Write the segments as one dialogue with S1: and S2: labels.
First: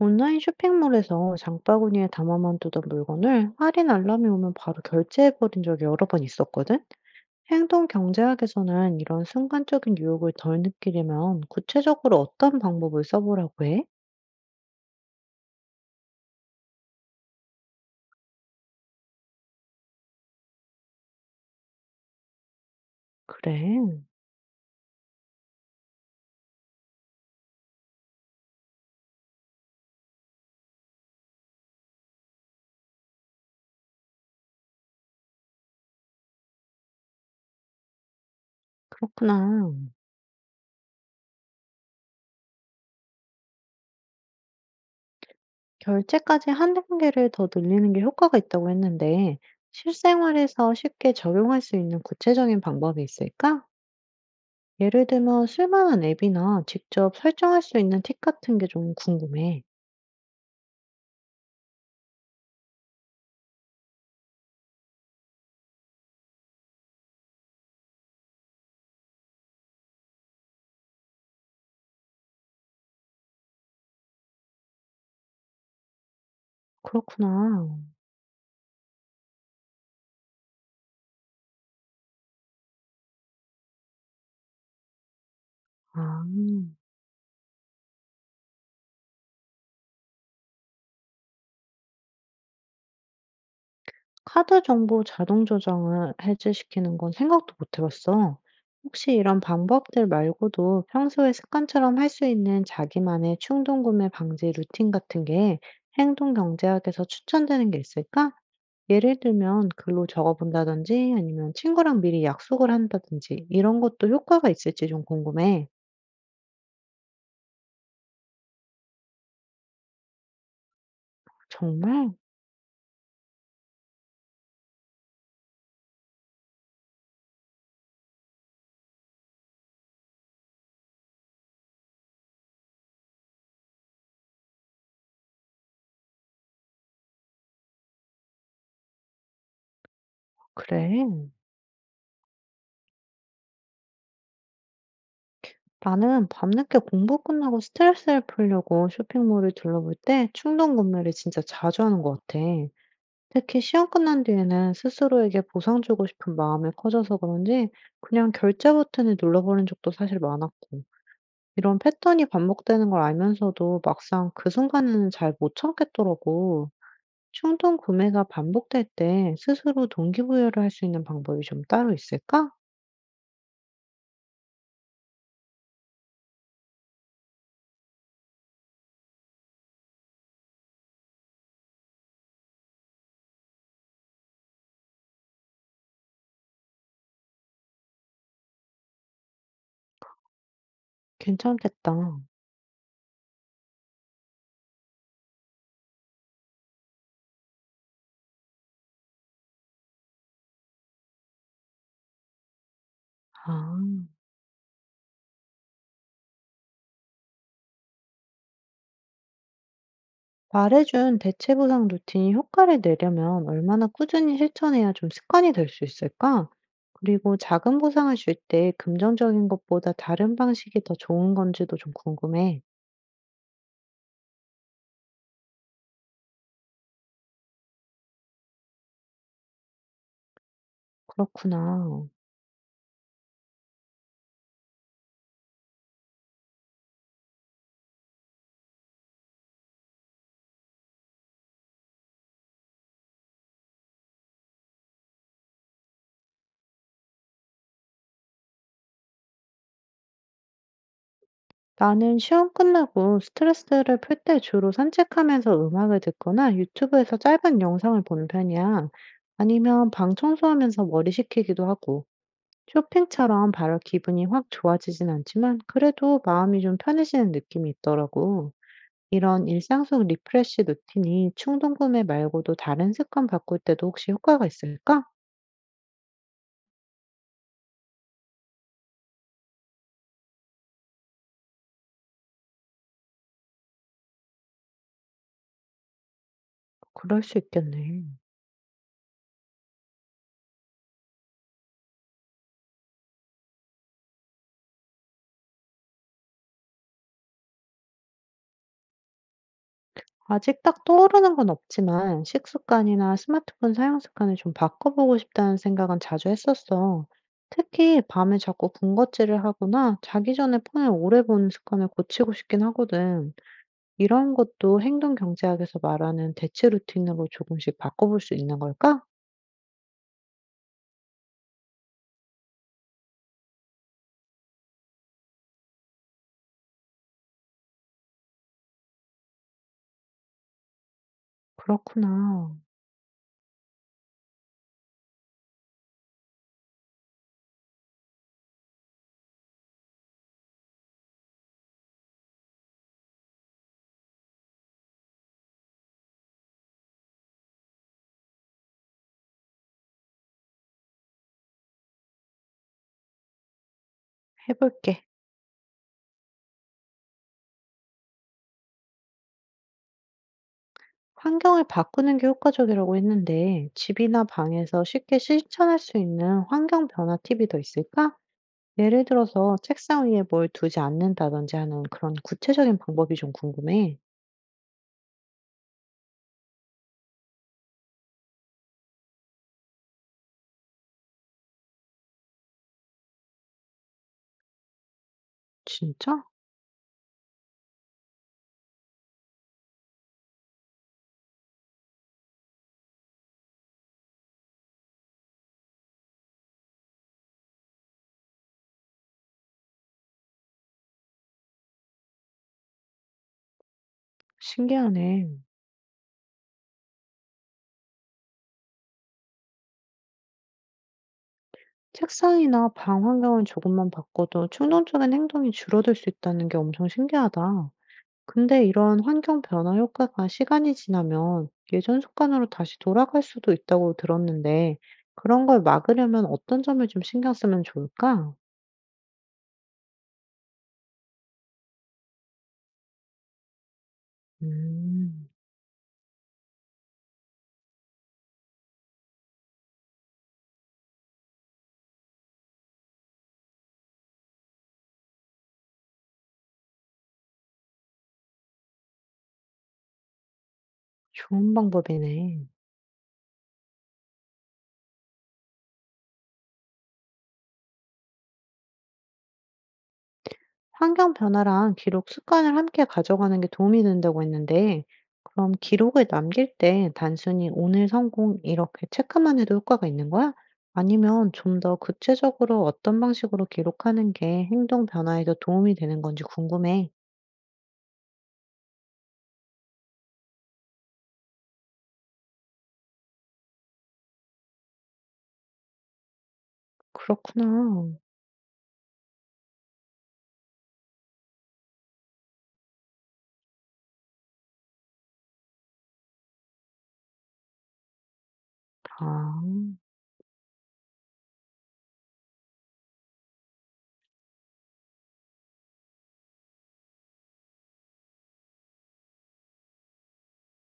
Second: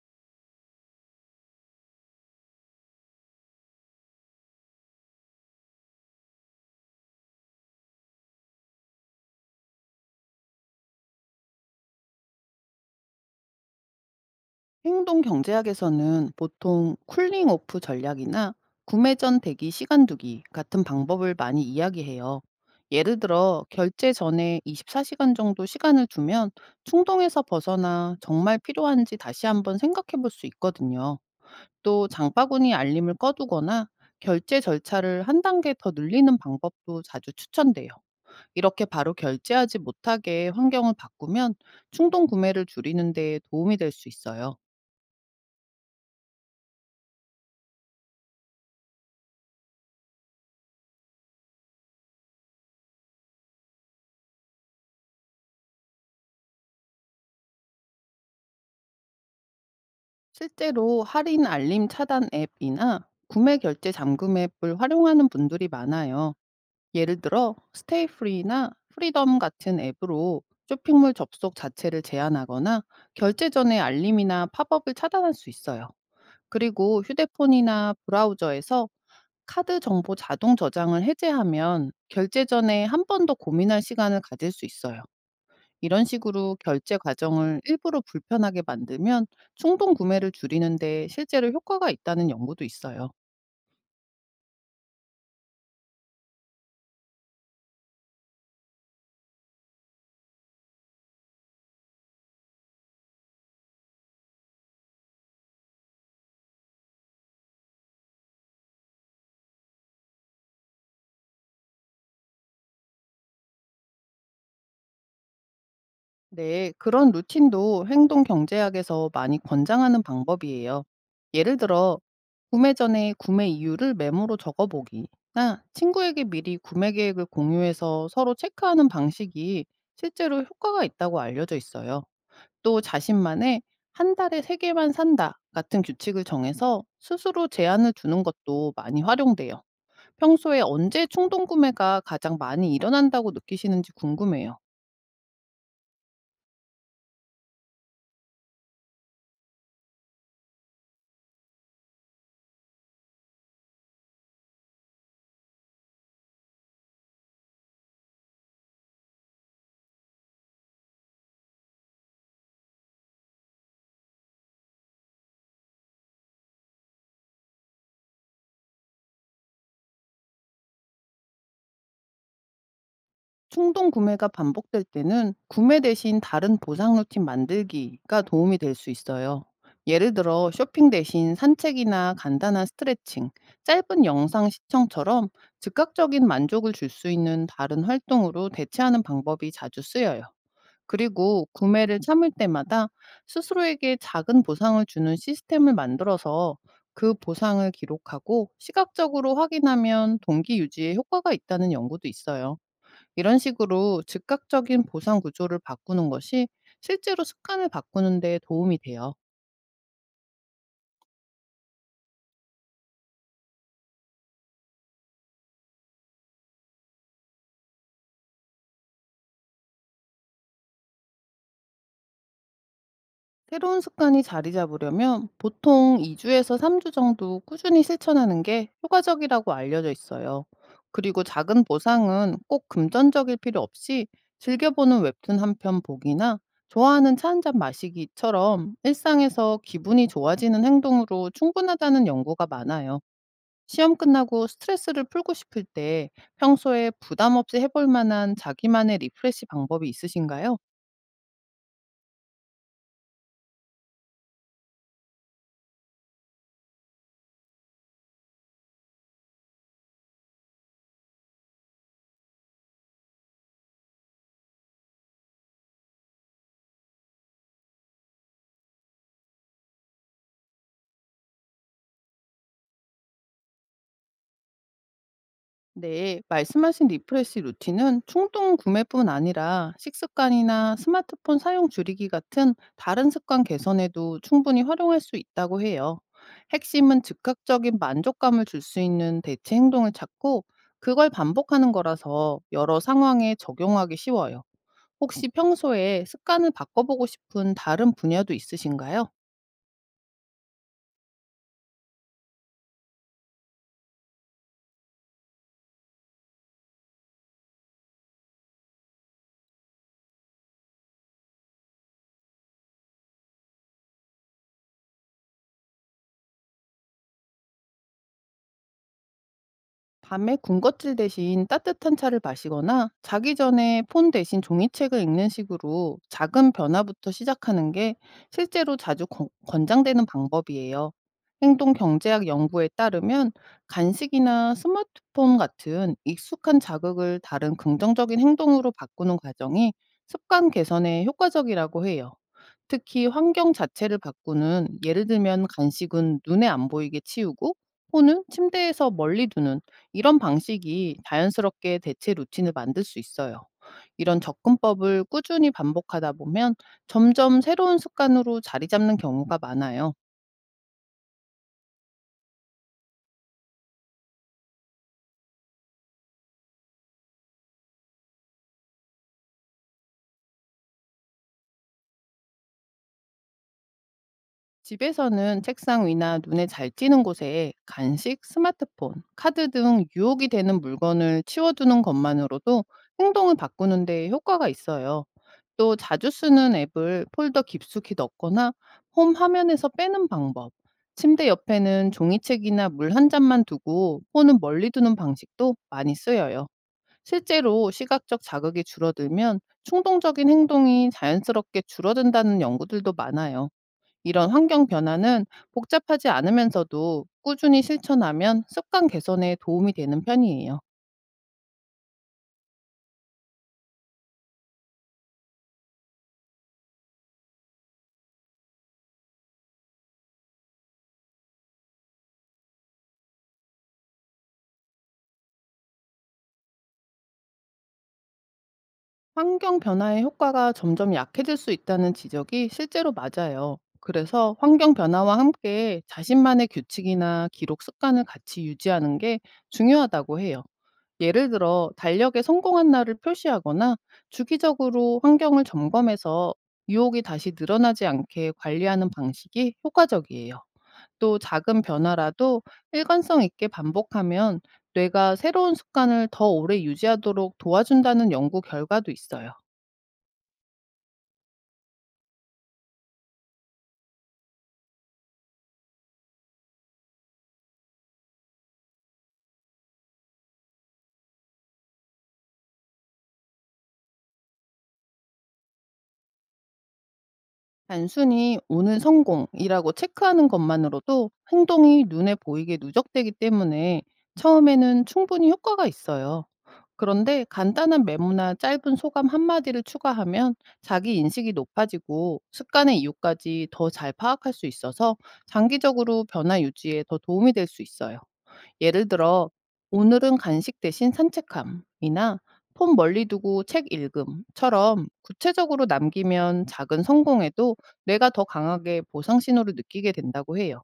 S1: 온라인 쇼핑몰에서 장바구니에 담아만 두던 물건을 할인 알람이 오면 바로 결제해버린 적이 여러 번 있었거든? 행동 경제학에서는 이런 순간적인 유혹을 덜 느끼려면 구체적으로 어떤 방법을 써보라고 해?
S2: 행동 경제학에서는 보통 쿨링 오프 전략이나 구매 전 대기 시간 두기 같은 방법을 많이 이야기해요. 예를 들어
S1: 그래,
S2: 결제 전에 24시간 정도 시간을 두면 충동에서 벗어나 정말 필요한지 다시 한번 생각해 볼 수 있거든요. 또 장바구니 알림을 꺼두거나 결제 절차를 한 단계 더 늘리는 방법도 자주 추천돼요. 이렇게 바로
S1: 그렇구나.
S2: 결제하지 못하게 환경을 바꾸면 충동 구매를 줄이는 데 도움이 될 수 있어요.
S1: 결제까지 한 단계를 더 늘리는 게 효과가 있다고 했는데, 실생활에서 쉽게 적용할 수 있는 구체적인 방법이 있을까? 예를 들면 쓸만한 앱이나 직접 설정할 수 있는 팁 같은 게 좀 궁금해.
S2: 실제로 할인 알림 차단 앱이나 구매 결제 잠금 앱을 활용하는 분들이 많아요. 예를 들어 스테이 프리나 프리덤 같은 앱으로 쇼핑몰 접속 자체를 제한하거나 결제 전에 알림이나 팝업을 차단할 수 있어요. 그리고
S1: 그렇구나.
S2: 휴대폰이나 브라우저에서 카드 정보 자동 저장을 해제하면 결제 전에 한 번 더 고민할 시간을 가질 수 있어요. 이런
S1: 아.
S2: 식으로 결제 과정을 일부러 불편하게 만들면 충동 구매를 줄이는 데 실제로 효과가 있다는 연구도 있어요.
S1: 카드 정보 자동 저장을 해제시키는 건 생각도 못해 봤어. 혹시 이런 방법들 말고도 평소에 습관처럼 할 수 있는 자기만의 충동 구매 방지 루틴 같은 게 행동 경제학에서 추천되는 게 있을까? 예를 들면 글로 적어 본다든지 아니면 친구랑 미리 약속을 한다든지 이런 것도 효과가 있을지 좀 궁금해.
S2: 네, 그런 루틴도 행동 경제학에서 많이 권장하는 방법이에요. 예를 들어,
S1: 정말?
S2: 구매 전에 구매 이유를 메모로 적어보기나 친구에게 미리 구매 계획을 공유해서 서로 체크하는 방식이 실제로 효과가 있다고 알려져 있어요. 또 자신만의 한 달에 세 개만 산다 같은 규칙을 정해서 스스로 제한을 두는 것도 많이 활용돼요. 평소에 언제
S1: 그래?
S2: 충동 구매가 가장 많이 일어난다고 느끼시는지 궁금해요.
S1: 나는 밤늦게 공부 끝나고 스트레스를 풀려고 쇼핑몰을 둘러볼 때 충동 구매를 진짜 자주 하는 것 같아. 특히 시험 끝난 뒤에는 스스로에게 보상 주고 싶은 마음이 커져서 그런지 그냥 결제 버튼을 눌러버린 적도 사실 많았고, 이런 패턴이 반복되는 걸 알면서도 막상 그 순간에는 잘 못 참겠더라고. 충동 구매가 반복될 때 스스로 동기부여를 할 수 있는 방법이 좀 따로 있을까?
S2: 충동 구매가 반복될 때는 구매 대신 다른 보상 루틴 만들기가 도움이 될 수 있어요. 예를 들어 쇼핑 대신 산책이나 간단한 스트레칭, 짧은 영상 시청처럼 즉각적인 만족을 줄 수 있는 다른 활동으로 대체하는 방법이 자주 쓰여요. 그리고
S1: 괜찮겠다.
S2: 구매를 참을 때마다 스스로에게 작은 보상을 주는 시스템을 만들어서 그 보상을 기록하고 시각적으로 확인하면 동기 유지에 효과가 있다는 연구도 있어요. 이런
S1: 아.
S2: 식으로 즉각적인 보상 구조를 바꾸는 것이 실제로 습관을 바꾸는 데 도움이 돼요.
S1: 말해준 대체 보상 루틴이 효과를 내려면 얼마나 꾸준히 실천해야 좀 습관이 될 수 있을까? 그리고 작은 보상을 줄 때 긍정적인 것보다 다른 방식이 더 좋은 건지도 좀 궁금해.
S2: 새로운 습관이 자리 잡으려면 보통 2주에서 3주 정도 꾸준히 실천하는 게 효과적이라고 알려져 있어요. 그리고 작은
S1: 그렇구나.
S2: 보상은 꼭 금전적일 필요 없이 즐겨보는 웹툰 한편 보기나 좋아하는 차 한잔 마시기처럼 일상에서 기분이 좋아지는 행동으로 충분하다는 연구가 많아요. 시험 끝나고 스트레스를 풀고 싶을 때 평소에 부담 없이 해볼 만한 자기만의 리프레시 방법이 있으신가요?
S1: 나는 시험 끝나고 스트레스를 풀 때 주로 산책하면서 음악을 듣거나 유튜브에서 짧은 영상을 보는 편이야. 아니면 방 청소하면서 머리 식히기도 하고. 쇼핑처럼 바로 기분이 확 좋아지진 않지만 그래도 마음이 좀 편해지는 느낌이 있더라고. 이런 일상 속 리프레시 루틴이 충동 구매 말고도 다른 습관 바꿀 때도 혹시 효과가 있을까?
S2: 네, 말씀하신 리프레시 루틴은 충동 구매뿐 아니라 식습관이나 스마트폰 사용 줄이기 같은 다른 습관 개선에도 충분히 활용할 수 있다고 해요. 핵심은
S1: 그럴 수
S2: 즉각적인
S1: 있겠네.
S2: 만족감을 줄 수 있는 대체 행동을 찾고 그걸 반복하는 거라서 여러 상황에 적용하기 쉬워요. 혹시 평소에 습관을 바꿔보고 싶은 다른 분야도 있으신가요?
S1: 아직 딱 떠오르는 건 없지만 식습관이나 스마트폰 사용 습관을 좀 바꿔보고 싶다는 생각은 자주 했었어. 특히 밤에 자꾸 군것질을 하거나 자기 전에 폰을 오래 보는 습관을 고치고 싶긴 하거든. 이런 것도 행동 경제학에서 말하는 대체 루틴으로 조금씩 바꿔볼 수 있는 걸까?
S2: 밤에 군것질 대신 따뜻한 차를 마시거나 자기 전에 폰 대신 종이책을 읽는 식으로 작은 변화부터 시작하는 게 실제로 자주 권장되는 방법이에요. 행동 경제학
S1: 그렇구나.
S2: 연구에 따르면 간식이나 스마트폰 같은 익숙한 자극을 다른 긍정적인 행동으로 바꾸는 과정이 습관 개선에 효과적이라고 해요. 특히 환경 자체를 바꾸는, 예를 들면 간식은 눈에 안 보이게 치우고 폰은 침대에서 멀리 두는 이런 방식이 자연스럽게 대체 루틴을 만들 수 있어요. 이런
S1: 해볼게.
S2: 접근법을 꾸준히 반복하다 보면 점점 새로운 습관으로 자리 잡는 경우가 많아요.
S1: 환경을 바꾸는 게 효과적이라고 했는데, 집이나 방에서 쉽게 실천할 수 있는 환경 변화 팁이 더 있을까? 예를 들어서 책상 위에 뭘 두지 않는다든지 하는 그런 구체적인 방법이 좀 궁금해.
S2: 집에서는 책상 위나 눈에 잘 띄는 곳에 간식, 스마트폰, 카드 등 유혹이 되는 물건을 치워두는 것만으로도 행동을 바꾸는 데 효과가 있어요. 또 자주
S1: 진짜?
S2: 쓰는 앱을 폴더 깊숙이 넣거나 홈 화면에서 빼는 방법, 침대 옆에는 종이책이나 물 한 잔만 두고 폰은 멀리 두는 방식도 많이 쓰여요. 실제로 시각적 자극이 줄어들면 충동적인 행동이 자연스럽게 줄어든다는 연구들도 많아요. 이런 환경 변화는
S1: 신기하네.
S2: 복잡하지 않으면서도 꾸준히 실천하면 습관 개선에 도움이 되는 편이에요.
S1: 책상이나 방 환경을 조금만 바꿔도 충동적인 행동이 줄어들 수 있다는 게 엄청 신기하다. 근데 이런 환경 변화 효과가 시간이 지나면 예전 습관으로 다시 돌아갈 수도 있다고 들었는데, 그런 걸 막으려면 어떤 점을 좀 신경 쓰면 좋을까?
S2: 환경 변화의 효과가 점점 약해질 수 있다는 지적이 실제로 맞아요. 그래서 환경 변화와
S1: 음,
S2: 함께 자신만의 규칙이나 기록 습관을 같이 유지하는 게 중요하다고 해요. 예를 들어 달력에 성공한 날을 표시하거나 주기적으로 환경을 점검해서 유혹이 다시 늘어나지 않게 관리하는 방식이 효과적이에요. 또
S1: 좋은
S2: 작은 변화라도
S1: 방법이네.
S2: 일관성 있게 반복하면 뇌가 새로운 습관을 더 오래 유지하도록 도와준다는 연구 결과도 있어요.
S1: 환경 변화랑 기록 습관을 함께 가져가는 게 도움이 된다고 했는데, 그럼 기록을 남길 때 단순히 오늘 성공 이렇게 체크만 해도 효과가 있는 거야? 아니면 좀 더 구체적으로 어떤 방식으로 기록하는 게 행동 변화에도 도움이 되는 건지 궁금해.
S2: 단순히 오늘 성공이라고 체크하는 것만으로도 행동이 눈에 보이게 누적되기 때문에 처음에는 충분히 효과가 있어요. 그런데 간단한
S1: 그렇구나.
S2: 메모나 짧은 소감 한마디를 추가하면 자기 인식이 높아지고 습관의 이유까지 더 잘 파악할 수 있어서 장기적으로 변화 유지에 더 도움이 될 수 있어요. 예를 들어
S1: 아.
S2: "오늘은 간식 대신 산책함"이나 "폰 멀리 두고 책 읽음"처럼 구체적으로 남기면 작은 성공에도 내가 더 강하게 보상 신호를 느끼게 된다고 해요.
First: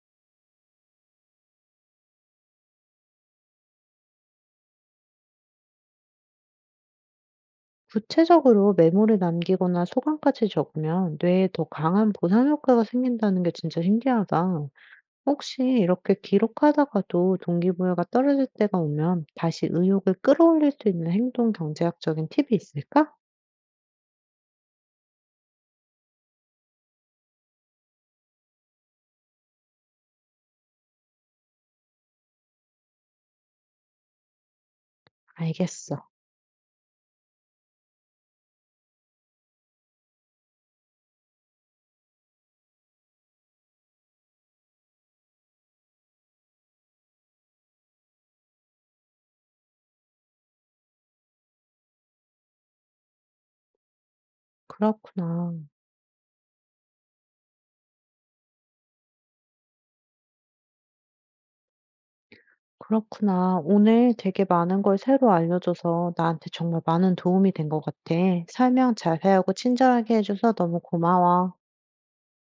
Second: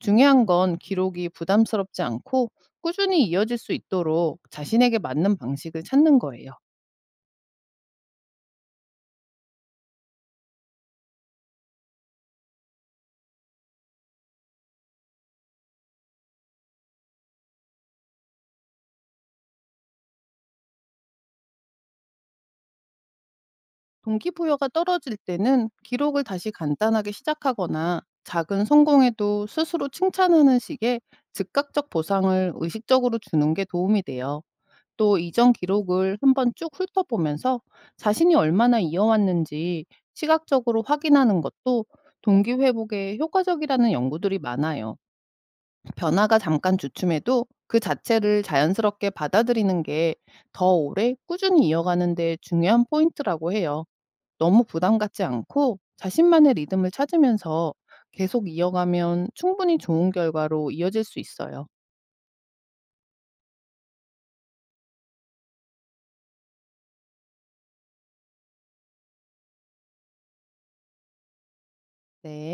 S2: 중요한 건 기록이 부담스럽지 않고 꾸준히 이어질 수 있도록 자신에게 맞는 방식을 찾는 거예요.
S1: 구체적으로 메모를 남기거나 소감까지 적으면 뇌에 더 강한 보상 효과가 생긴다는 게 진짜 신기하다. 혹시 이렇게 기록하다가도 동기부여가 떨어질 때가 오면 다시 의욕을 끌어올릴 수 있는 행동 경제학적인 팁이 있을까?
S2: 동기부여가 떨어질 때는 기록을 다시 간단하게 시작하거나 작은 성공에도 스스로 칭찬하는 식의 즉각적 보상을 의식적으로 주는 게 도움이 돼요. 또 이전
S1: 알겠어.
S2: 기록을 한번 쭉 훑어보면서 자신이 얼마나 이어왔는지 시각적으로 확인하는 것도 동기 회복에 효과적이라는 연구들이 많아요. 변화가 잠깐 주춤해도 그 자체를 자연스럽게 받아들이는 게 더 오래 꾸준히 이어가는 데 중요한 포인트라고 해요. 너무 부담 갖지
S1: 그렇구나.
S2: 않고 자신만의 리듬을 찾으면서 계속 이어가면 충분히 좋은 결과로 이어질 수 있어요.
S1: 그렇구나. 오늘 되게 많은 걸 새로 알려줘서 나한테 정말 많은 도움이 된 것 같아. 설명 자세하고 친절하게 해줘서 너무 고마워.
S2: 네.